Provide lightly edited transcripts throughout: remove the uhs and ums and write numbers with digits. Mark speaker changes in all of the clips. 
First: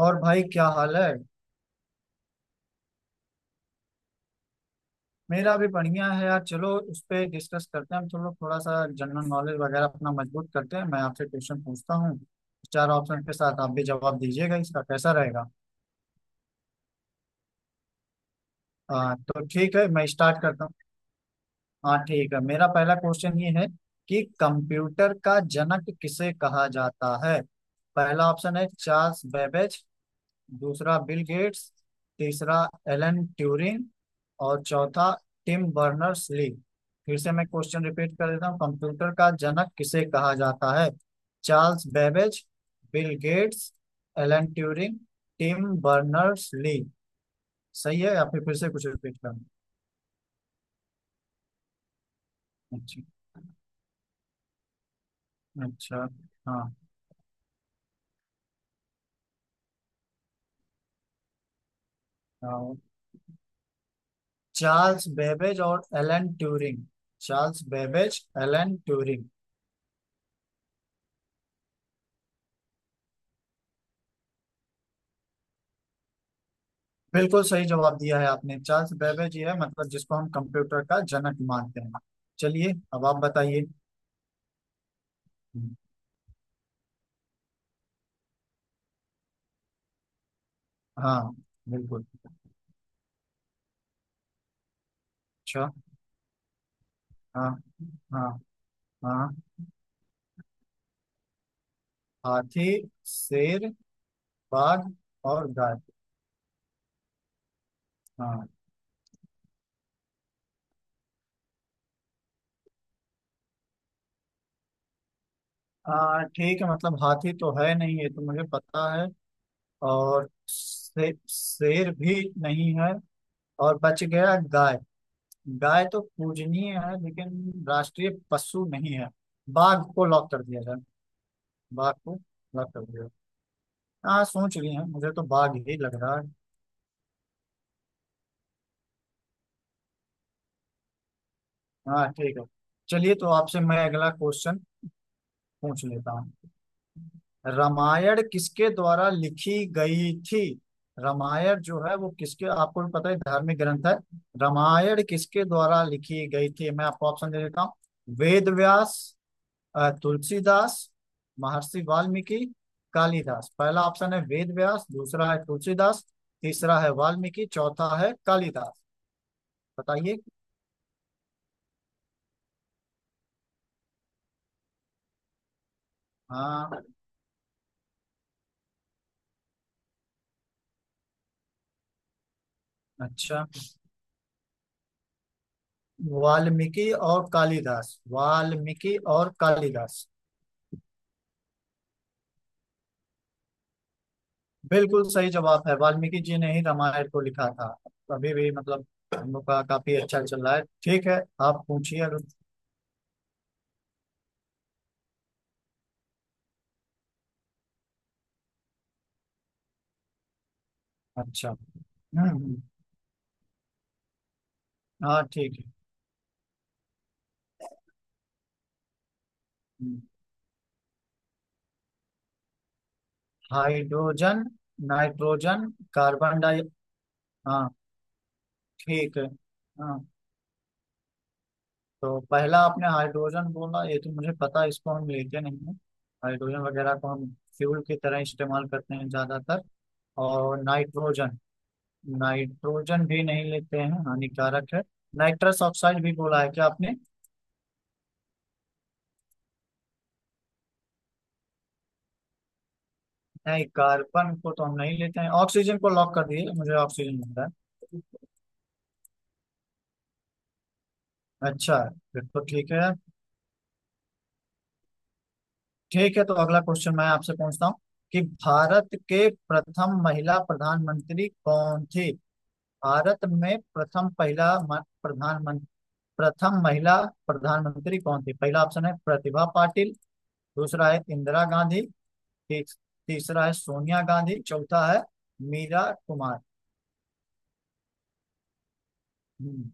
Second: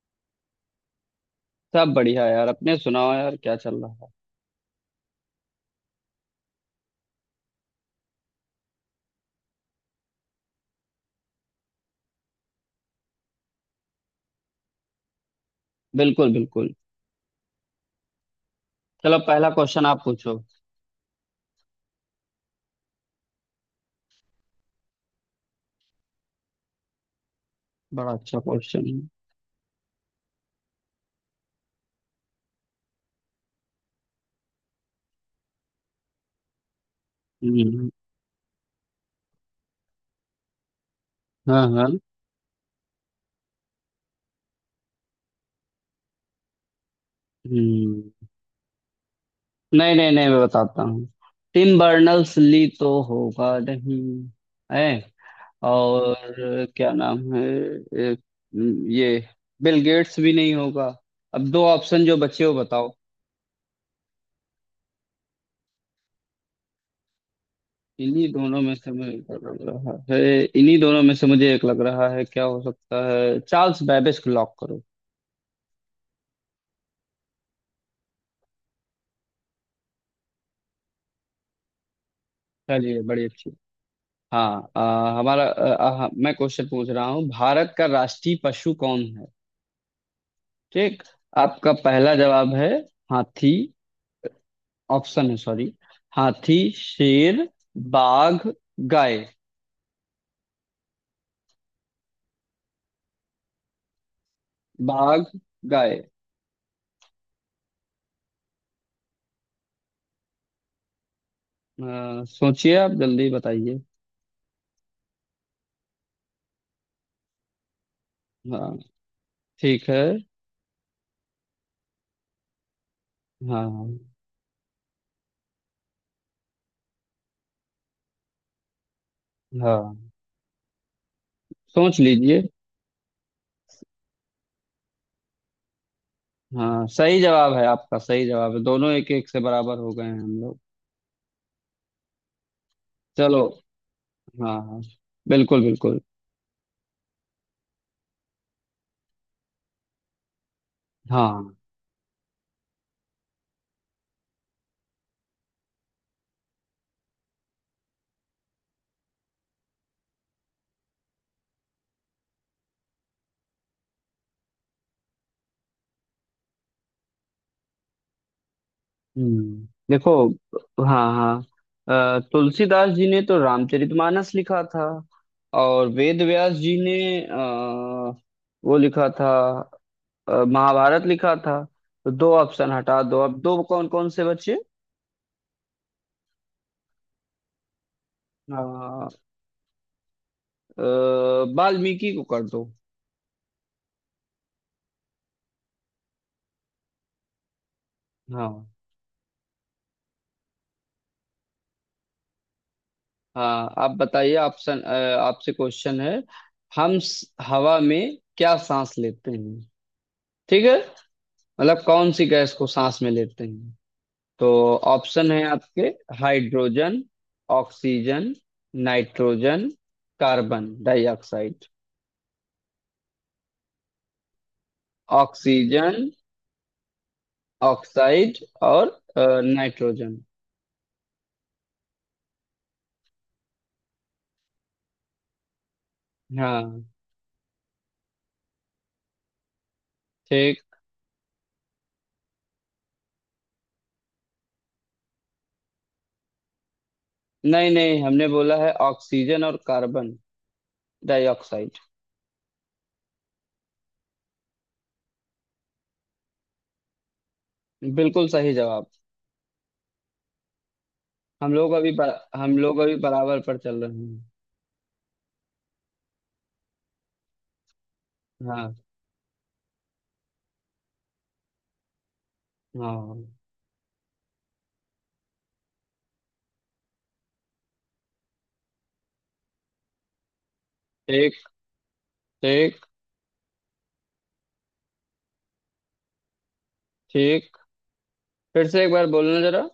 Speaker 1: और भाई क्या हाल है।
Speaker 2: सब बढ़िया यार। अपने सुनाओ यार, क्या चल रहा है?
Speaker 1: मेरा भी बढ़िया है यार। चलो उस पे डिस्कस करते हैं। हम थोड़ा थोड़ा सा जनरल नॉलेज वगैरह अपना मजबूत करते हैं। मैं आपसे क्वेश्चन पूछता हूँ चार ऑप्शन के साथ। आप भी जवाब दीजिएगा, इसका कैसा रहेगा?
Speaker 2: बिल्कुल बिल्कुल।
Speaker 1: हाँ
Speaker 2: चलो,
Speaker 1: तो
Speaker 2: पहला
Speaker 1: ठीक
Speaker 2: क्वेश्चन
Speaker 1: है,
Speaker 2: आप
Speaker 1: मैं
Speaker 2: पूछो।
Speaker 1: स्टार्ट करता हूँ। हाँ ठीक है, मेरा पहला क्वेश्चन ये है कि कंप्यूटर का जनक किसे कहा जाता है?
Speaker 2: बड़ा
Speaker 1: पहला
Speaker 2: अच्छा
Speaker 1: ऑप्शन है
Speaker 2: क्वेश्चन है।
Speaker 1: Charles Babbage. दूसरा बिल गेट्स। तीसरा एलन ट्यूरिंग। और चौथा टिम बर्नर्स ली। फिर से मैं
Speaker 2: हम्म,
Speaker 1: क्वेश्चन
Speaker 2: हम्म।
Speaker 1: रिपीट कर देता हूँ। कंप्यूटर का जनक किसे कहा जाता है?
Speaker 2: हाँ
Speaker 1: चार्ल्स
Speaker 2: हाँ।
Speaker 1: Babbage, Bill Gates, Alan Turing, Tim Berners Lee. सही
Speaker 2: हम्म
Speaker 1: है या फिर से कुछ रिपीट करना?
Speaker 2: नहीं नहीं नहीं, मैं बताता हूँ। टिम बर्नर्स ली तो
Speaker 1: अच्छा।
Speaker 2: होगा नहीं। है।
Speaker 1: अच्छा।
Speaker 2: और
Speaker 1: हाँ,
Speaker 2: क्या नाम है? ए, ये बिल गेट्स भी नहीं होगा। अब दो ऑप्शन जो बचे हो
Speaker 1: हाँ।
Speaker 2: बताओ।
Speaker 1: चार्ल्स बेबेज और एलन ट्यूरिंग। चार्ल्स बेबेज,
Speaker 2: इन्हीं दोनों में
Speaker 1: एलन
Speaker 2: से मुझे
Speaker 1: ट्यूरिंग।
Speaker 2: एक लग रहा है। इन्हीं दोनों में से मुझे एक लग रहा है, क्या हो सकता है? चार्ल्स बैबेज को लॉक करो।
Speaker 1: बिल्कुल सही जवाब दिया है आपने। चार्ल्स बेबेज ये है, मतलब जिसको हम कंप्यूटर का जनक मानते हैं। चलिए
Speaker 2: चलिए
Speaker 1: अब आप
Speaker 2: बड़ी अच्छी।
Speaker 1: बताइए।
Speaker 2: हाँ, हमारा आ, आ, मैं क्वेश्चन पूछ रहा हूँ। भारत का राष्ट्रीय पशु कौन है? ठीक।
Speaker 1: हाँ,
Speaker 2: आपका
Speaker 1: बिल्कुल।
Speaker 2: पहला जवाब है हाथी। ऑप्शन है,
Speaker 1: अच्छा।
Speaker 2: सॉरी। हाथी, शेर,
Speaker 1: हाँ, हाँ,
Speaker 2: बाघ, गाय।
Speaker 1: हाँ। हाथी, शेर, बाघ
Speaker 2: बाघ,
Speaker 1: और गाय।
Speaker 2: गाय।
Speaker 1: हाँ,
Speaker 2: सोचिए, आप जल्दी बताइए।
Speaker 1: हाँ ठीक है। मतलब हाथी तो है नहीं, ये तो मुझे
Speaker 2: हाँ
Speaker 1: पता है।
Speaker 2: ठीक है।
Speaker 1: और शेर भी नहीं है। और
Speaker 2: हाँ
Speaker 1: बच गया गाय। गाय तो पूजनीय है लेकिन राष्ट्रीय पशु नहीं है। बाघ को
Speaker 2: हाँ।
Speaker 1: लॉक कर दिया जाए। बाघ
Speaker 2: सोच
Speaker 1: को,
Speaker 2: लीजिए।
Speaker 1: बाघ कर दिया। हाँ, सोच रही हैं, मुझे तो बाघ ही लग रहा है।
Speaker 2: हाँ सही जवाब है आपका, सही जवाब है। दोनों एक एक से बराबर हो गए हैं हम लोग।
Speaker 1: हाँ ठीक है। चलिए तो
Speaker 2: चलो।
Speaker 1: आपसे मैं अगला
Speaker 2: हाँ
Speaker 1: क्वेश्चन
Speaker 2: हाँ। बिल्कुल
Speaker 1: पूछ
Speaker 2: बिल्कुल।
Speaker 1: लेता हूँ। रामायण किसके द्वारा लिखी गई थी?
Speaker 2: हाँ।
Speaker 1: रामायण जो है वो किसके, आपको भी पता है धार्मिक ग्रंथ है। रामायण किसके द्वारा लिखी गई थी? मैं आपको ऑप्शन दे देता हूँ। वेद व्यास, तुलसीदास, महर्षि वाल्मीकि, कालिदास। पहला ऑप्शन है वेद व्यास। दूसरा है तुलसीदास। तीसरा है वाल्मीकि। चौथा है कालिदास।
Speaker 2: हम्म, देखो।
Speaker 1: बताइए।
Speaker 2: हाँ हाँ। तुलसीदास जी ने तो रामचरितमानस लिखा था। और वेद व्यास जी
Speaker 1: हाँ।
Speaker 2: ने अ, वो लिखा था, महाभारत लिखा था। तो दो ऑप्शन हटा दो, अब
Speaker 1: अच्छा।
Speaker 2: दो कौन कौन से बचे?
Speaker 1: वाल्मीकि और कालिदास। वाल्मीकि
Speaker 2: अ,
Speaker 1: और कालिदास।
Speaker 2: अ, वाल्मीकि को कर दो।
Speaker 1: बिल्कुल सही जवाब है। वाल्मीकि जी ने ही रामायण को लिखा था। अभी भी
Speaker 2: हाँ।
Speaker 1: मतलब हम लोग का काफी अच्छा चल रहा है, ठीक है। आप पूछिए अगर।
Speaker 2: हाँ आप बताइए ऑप्शन। आपसे क्वेश्चन है। हवा में क्या सांस लेते हैं? ठीक है?
Speaker 1: अच्छा।
Speaker 2: मतलब कौन सी
Speaker 1: हम्म
Speaker 2: गैस
Speaker 1: हम्म,
Speaker 2: को सांस में लेते हैं? तो
Speaker 1: हाँ
Speaker 2: ऑप्शन है
Speaker 1: ठीक है।
Speaker 2: आपके। हाइड्रोजन, ऑक्सीजन, नाइट्रोजन,
Speaker 1: हम्म,
Speaker 2: carbon dioxide.
Speaker 1: Hydrogen, nitrogen,
Speaker 2: oxygen.
Speaker 1: Carbon di, हाँ
Speaker 2: ऑक्साइड। और
Speaker 1: ठीक है। हाँ
Speaker 2: नाइट्रोजन।
Speaker 1: तो पहला आपने हाइड्रोजन बोला, ये तो मुझे पता है, इसको हम लेते नहीं हैं। हाइड्रोजन
Speaker 2: हाँ
Speaker 1: वगैरह को हम फ्यूल की तरह इस्तेमाल करते हैं ज्यादातर। और
Speaker 2: ठीक।
Speaker 1: नाइट्रोजन, नाइट्रोजन भी नहीं लेते हैं, हानिकारक है। नाइट्रस ऑक्साइड भी बोला है क्या आपने?
Speaker 2: नहीं नहीं, हमने बोला है ऑक्सीजन और कार्बन डाइऑक्साइड।
Speaker 1: नहीं, कार्बन को तो हम नहीं लेते हैं। ऑक्सीजन को लॉक कर दिए, मुझे ऑक्सीजन मिल रहा है।
Speaker 2: बिल्कुल सही जवाब। हम लोग
Speaker 1: अच्छा,
Speaker 2: अभी बर,
Speaker 1: फिर तो
Speaker 2: हम
Speaker 1: ठीक
Speaker 2: लोग
Speaker 1: है।
Speaker 2: अभी बराबर पर चल रहे हैं।
Speaker 1: ठीक है, तो अगला क्वेश्चन मैं आपसे पूछता हूँ कि
Speaker 2: हाँ।
Speaker 1: भारत के प्रथम महिला प्रधानमंत्री कौन थी। भारत
Speaker 2: हाँ।
Speaker 1: में प्रथम पहला प्रधानमंत्री, प्रथम महिला प्रधानमंत्री कौन थी? पहला ऑप्शन है प्रतिभा पाटिल। दूसरा है इंदिरा
Speaker 2: ठीक।
Speaker 1: गांधी। तीस-
Speaker 2: ठीक।
Speaker 1: तीसरा है सोनिया गांधी। चौथा है मीरा कुमार।
Speaker 2: ठीक। फिर से एक बार बोलना जरा।
Speaker 1: हम्म।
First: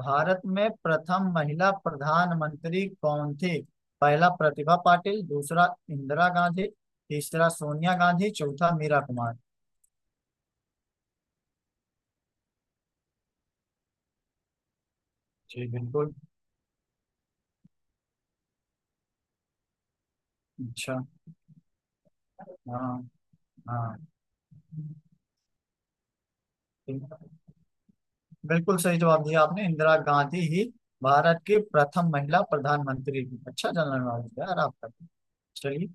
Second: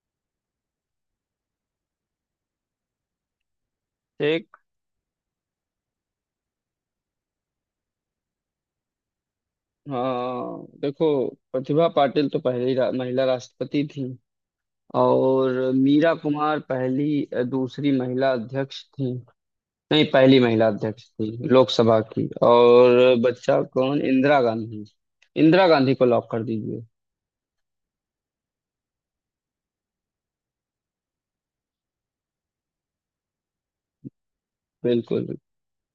Speaker 1: भारत में प्रथम महिला प्रधानमंत्री कौन थी? पहला
Speaker 2: ठीक।
Speaker 1: प्रतिभा पाटिल, दूसरा इंदिरा गांधी, तीसरा सोनिया गांधी, चौथा मीरा कुमार।
Speaker 2: हाँ देखो, प्रतिभा पाटिल तो पहली महिला राष्ट्रपति थी। और
Speaker 1: जी बिल्कुल।
Speaker 2: मीरा कुमार पहली दूसरी महिला अध्यक्ष थी। नहीं, पहली महिला
Speaker 1: अच्छा।
Speaker 2: अध्यक्ष थी लोकसभा की।
Speaker 1: हाँ,
Speaker 2: और बच्चा
Speaker 1: हाँ।
Speaker 2: कौन? इंदिरा गांधी। इंदिरा गांधी को लॉक कर दीजिए।
Speaker 1: ठीक। बिल्कुल सही जवाब दिया आपने। इंदिरा गांधी ही भारत की प्रथम महिला प्रधानमंत्री थी। अच्छा जनरल नॉलेज है यार आपका।
Speaker 2: बिल्कुल।
Speaker 1: चलिए।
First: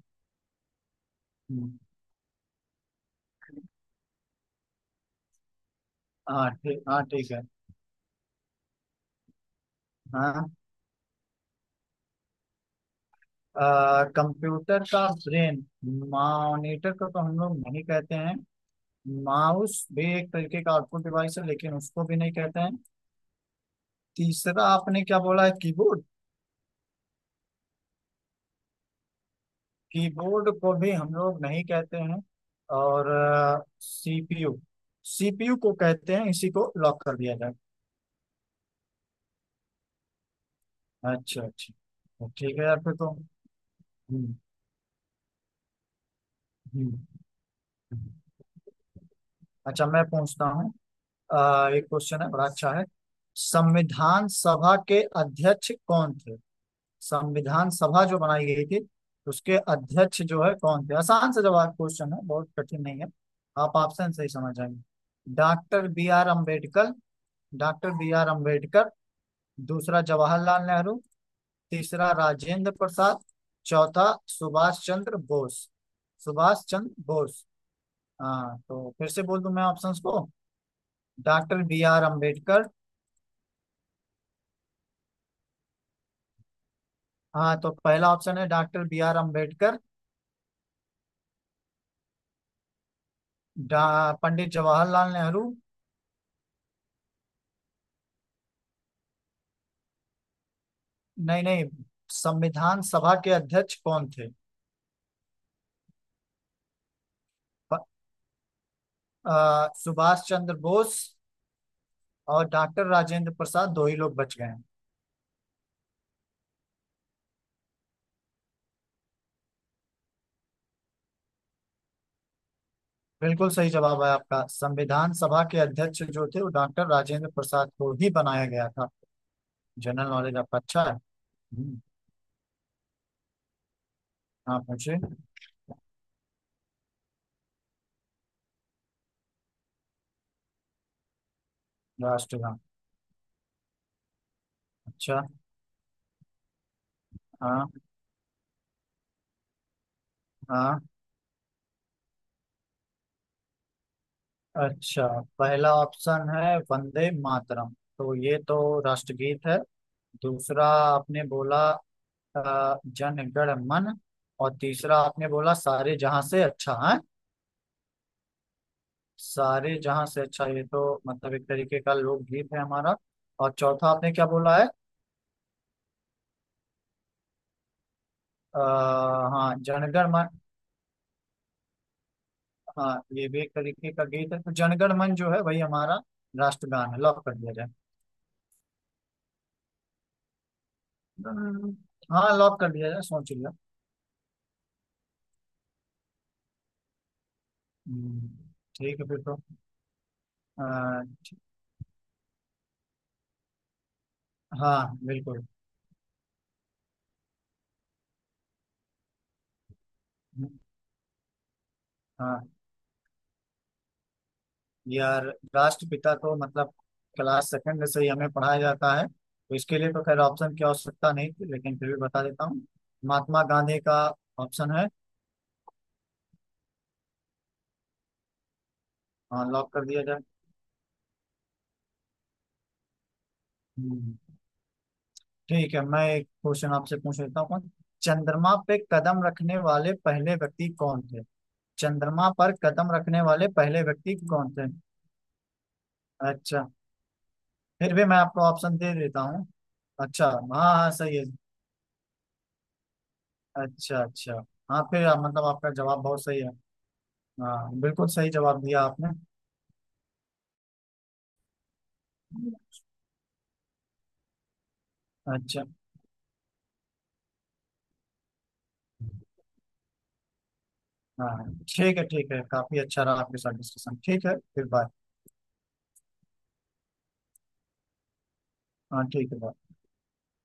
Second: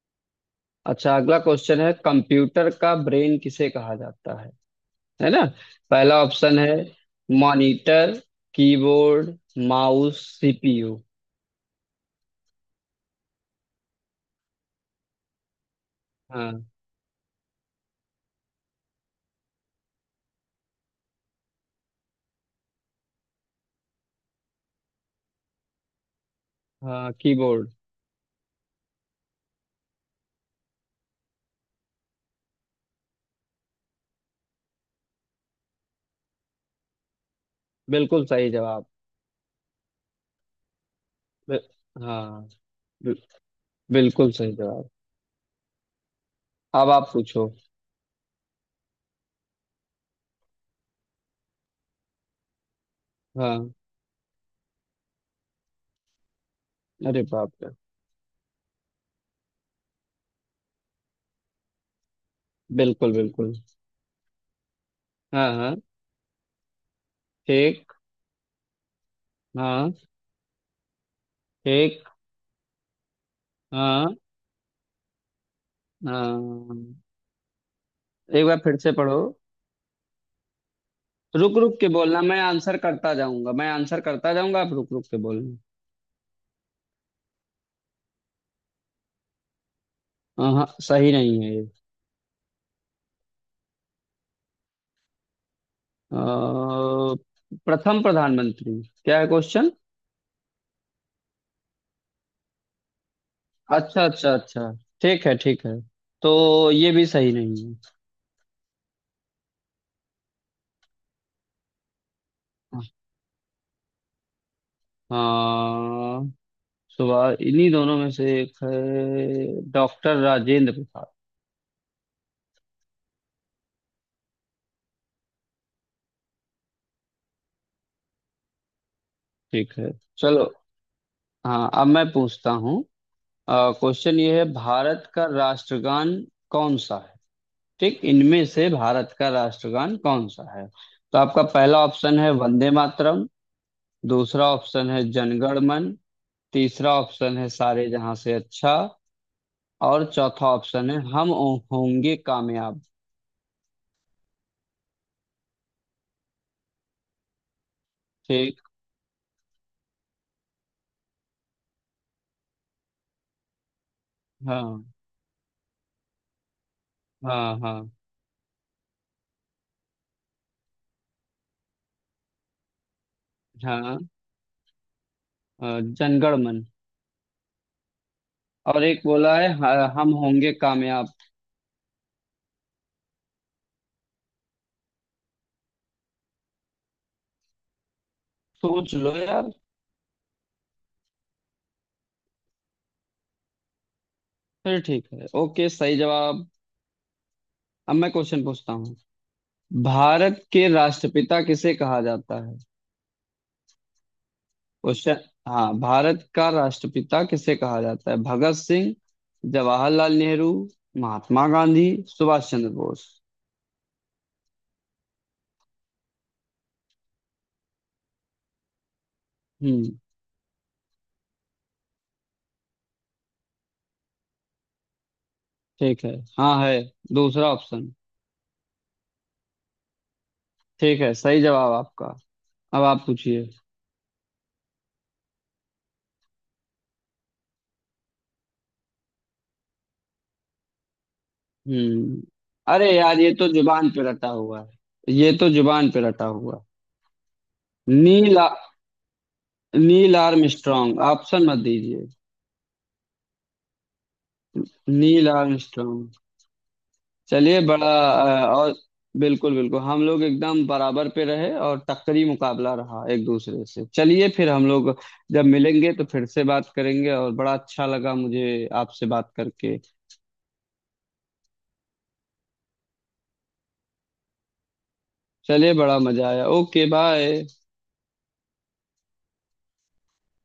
Speaker 2: अच्छा, अगला
Speaker 1: हम्म,
Speaker 2: क्वेश्चन है, कंप्यूटर का ब्रेन किसे कहा जाता है? है ना? पहला
Speaker 1: हाँ
Speaker 2: ऑप्शन है
Speaker 1: ठीक, हाँ ठीक है।
Speaker 2: मॉनिटर, कीबोर्ड, माउस,
Speaker 1: हाँ,
Speaker 2: सीपीयू।
Speaker 1: कंप्यूटर का ब्रेन।
Speaker 2: हाँ।
Speaker 1: मॉनिटर को तो हम लोग नहीं कहते हैं। माउस भी एक तरीके का आउटपुट डिवाइस है, लेकिन उसको भी नहीं कहते हैं। तीसरा आपने क्या बोला है, कीबोर्ड?
Speaker 2: हाँ कीबोर्ड।
Speaker 1: कीबोर्ड को भी हम लोग नहीं कहते हैं। और सीपीयू, सीपीयू को कहते हैं, इसी को लॉक कर दिया जाए।
Speaker 2: बिल्कुल सही जवाब।
Speaker 1: अच्छा,
Speaker 2: बि-
Speaker 1: अच्छा, तो
Speaker 2: हाँ।
Speaker 1: ठीक है यार फिर तो।
Speaker 2: बि- बिल्कुल
Speaker 1: हम्म।
Speaker 2: सही जवाब। अब
Speaker 1: हम्म।
Speaker 2: आप पूछो।
Speaker 1: हम्म। अच्छा, मैं पूछता हूँ। एक क्वेश्चन है, बड़ा अच्छा है।
Speaker 2: हाँ।
Speaker 1: संविधान सभा के अध्यक्ष कौन थे?
Speaker 2: अरे बाप रे।
Speaker 1: संविधान सभा जो बनाई गई थी उसके अध्यक्ष जो है कौन थे? आसान से जवाब क्वेश्चन है, बहुत कठिन नहीं है।
Speaker 2: बिल्कुल बिल्कुल।
Speaker 1: आप ऑप्शन से ही समझ जाएंगे।
Speaker 2: हाँ हाँ।
Speaker 1: Doctor B R Ambedkar. Doctor
Speaker 2: ठीक।
Speaker 1: B R Ambedkar.
Speaker 2: हाँ
Speaker 1: दूसरा जवाहरलाल नेहरू।
Speaker 2: ठीक।
Speaker 1: तीसरा राजेंद्र प्रसाद। चौथा
Speaker 2: हाँ
Speaker 1: सुभाष चंद्र बोस। सुभाष
Speaker 2: हाँ।
Speaker 1: चंद्र बोस। हाँ
Speaker 2: एक बार फिर
Speaker 1: तो
Speaker 2: से
Speaker 1: फिर
Speaker 2: पढ़ो।
Speaker 1: से बोल दूं मैं ऑप्शंस को।
Speaker 2: रुक
Speaker 1: डॉक्टर
Speaker 2: रुक
Speaker 1: बी
Speaker 2: के
Speaker 1: आर
Speaker 2: बोलना, मैं
Speaker 1: अम्बेडकर।
Speaker 2: आंसर करता जाऊंगा। मैं आंसर करता जाऊंगा, आप रुक रुक के बोलना।
Speaker 1: हाँ तो पहला ऑप्शन है डॉक्टर बी आर अम्बेडकर।
Speaker 2: हाँ हाँ, सही नहीं है ये।
Speaker 1: डा- पंडित जवाहरलाल नेहरू।
Speaker 2: अ, प्रथम प्रधानमंत्री क्या है क्वेश्चन?
Speaker 1: नहीं, नहीं, संविधान सभा के अध्यक्ष
Speaker 2: अच्छा
Speaker 1: कौन थे?
Speaker 2: अच्छा अच्छा, ठीक है ठीक है। तो ये भी सही नहीं है।
Speaker 1: प- सुभाष चंद्र बोस और डॉक्टर राजेंद्र प्रसाद, दो ही लोग बच गए हैं।
Speaker 2: हाँ। सुभाष, इन्हीं दोनों में से एक है। डॉक्टर राजेंद्र प्रसाद।
Speaker 1: बिल्कुल सही जवाब है आपका। संविधान सभा के अध्यक्ष जो थे वो डॉक्टर राजेंद्र प्रसाद को ही बनाया गया था।
Speaker 2: ठीक है।
Speaker 1: जनरल नॉलेज
Speaker 2: चलो।
Speaker 1: आपका अच्छा है।
Speaker 2: हाँ
Speaker 1: हम्म,
Speaker 2: अब मैं पूछता हूँ। क्वेश्चन ये है,
Speaker 1: हाँ पूछे।
Speaker 2: भारत का राष्ट्रगान कौन सा है? ठीक, इनमें से भारत का राष्ट्रगान कौन सा है? तो आपका पहला ऑप्शन है
Speaker 1: राष्ट्रगान।
Speaker 2: वंदे मातरम। दूसरा ऑप्शन है
Speaker 1: अच्छा।
Speaker 2: जनगण मन। तीसरा ऑप्शन है
Speaker 1: हाँ,
Speaker 2: सारे जहां से अच्छा। और चौथा
Speaker 1: हाँ।
Speaker 2: ऑप्शन है हम होंगे कामयाब।
Speaker 1: अच्छा। पहला ऑप्शन है वंदे मातरम, तो ये तो
Speaker 2: ठीक।
Speaker 1: राष्ट्रगीत है। दूसरा आपने बोला जन एंटर मन। और
Speaker 2: हाँ
Speaker 1: तीसरा आपने बोला सारे जहां से अच्छा है।
Speaker 2: हाँ। हाँ
Speaker 1: सारे जहां से अच्छा, ये तो मतलब एक तरीके का लोकगीत है हमारा। और चौथा
Speaker 2: हाँ।
Speaker 1: आपने क्या बोला है?
Speaker 2: जनगण मन।
Speaker 1: आ,
Speaker 2: और एक बोला है
Speaker 1: हाँ, जनगण
Speaker 2: हम
Speaker 1: मन।
Speaker 2: होंगे कामयाब।
Speaker 1: हाँ ये भी एक तरीके का गीत है। तो जनगण मन जो है वही हमारा राष्ट्रगान है, लॉक कर दिया जाए।
Speaker 2: सोच लो यार।
Speaker 1: हम्म, हाँ, लॉक कर दिया जाए, सोच लिया।
Speaker 2: फिर ठीक है, ओके सही जवाब। अब मैं
Speaker 1: हम्म।
Speaker 2: क्वेश्चन पूछता हूँ।
Speaker 1: ठीक है फिर तो।
Speaker 2: भारत के
Speaker 1: आ,
Speaker 2: राष्ट्रपिता किसे कहा जाता है?
Speaker 1: हाँ
Speaker 2: क्वेश्चन।
Speaker 1: बिल्कुल।
Speaker 2: हाँ, भारत का राष्ट्रपिता किसे कहा जाता है? भगत सिंह, जवाहरलाल नेहरू,
Speaker 1: हम्म,
Speaker 2: महात्मा गांधी,
Speaker 1: हाँ
Speaker 2: सुभाष चंद्र बोस।
Speaker 1: यार, राष्ट्रपिता तो मतलब क्लास सेकंड से ही हमें पढ़ाया जाता है, तो इसके लिए
Speaker 2: हम्म
Speaker 1: तो खैर ऑप्शन की आवश्यकता नहीं थी, लेकिन फिर भी बता देता हूँ। महात्मा गांधी का ऑप्शन है।
Speaker 2: ठीक है। हाँ है। दूसरा ऑप्शन।
Speaker 1: हाँ, लॉक कर दिया जाए।
Speaker 2: ठीक है सही जवाब आपका। अब आप पूछिए।
Speaker 1: हम्म। ठीक है, मैं एक क्वेश्चन आपसे पूछ लेता हूँ। चंद्रमा पे कदम रखने वाले पहले व्यक्ति कौन थे?
Speaker 2: हम्म
Speaker 1: चंद्रमा पर
Speaker 2: अरे
Speaker 1: कदम
Speaker 2: यार,
Speaker 1: रखने
Speaker 2: ये तो
Speaker 1: वाले पहले
Speaker 2: जुबान पे
Speaker 1: व्यक्ति
Speaker 2: रटा
Speaker 1: कौन
Speaker 2: हुआ
Speaker 1: थे?
Speaker 2: है, ये तो जुबान पे रटा हुआ है।
Speaker 1: अच्छा, फिर भी मैं
Speaker 2: नील।
Speaker 1: आपको ऑप्शन दे देता हूँ।
Speaker 2: नील
Speaker 1: अच्छा, हाँ हाँ
Speaker 2: आर्मस्ट्रांग,
Speaker 1: सही है।
Speaker 2: ऑप्शन मत दीजिए।
Speaker 1: अच्छा, अच्छा। हाँ फिर
Speaker 2: नील
Speaker 1: मतलब आपका
Speaker 2: आर्मस्ट्रांग।
Speaker 1: जवाब बहुत सही है।
Speaker 2: चलिए
Speaker 1: हाँ,
Speaker 2: बड़ा।
Speaker 1: बिल्कुल सही जवाब
Speaker 2: और
Speaker 1: दिया आपने।
Speaker 2: बिल्कुल बिल्कुल, हम लोग एकदम बराबर पे रहे और टक्करी मुकाबला रहा एक दूसरे से। चलिए फिर हम लोग जब
Speaker 1: अच्छा।
Speaker 2: मिलेंगे तो फिर से बात करेंगे। और बड़ा अच्छा लगा मुझे आपसे बात करके।
Speaker 1: हाँ ठीक है, ठीक है, काफी अच्छा रहा आपके साथ डिस्कशन। ठीक है, फिर बाय।
Speaker 2: चलिए बड़ा मजा आया। Okay bye.
Speaker 1: हाँ ठीक है, bye।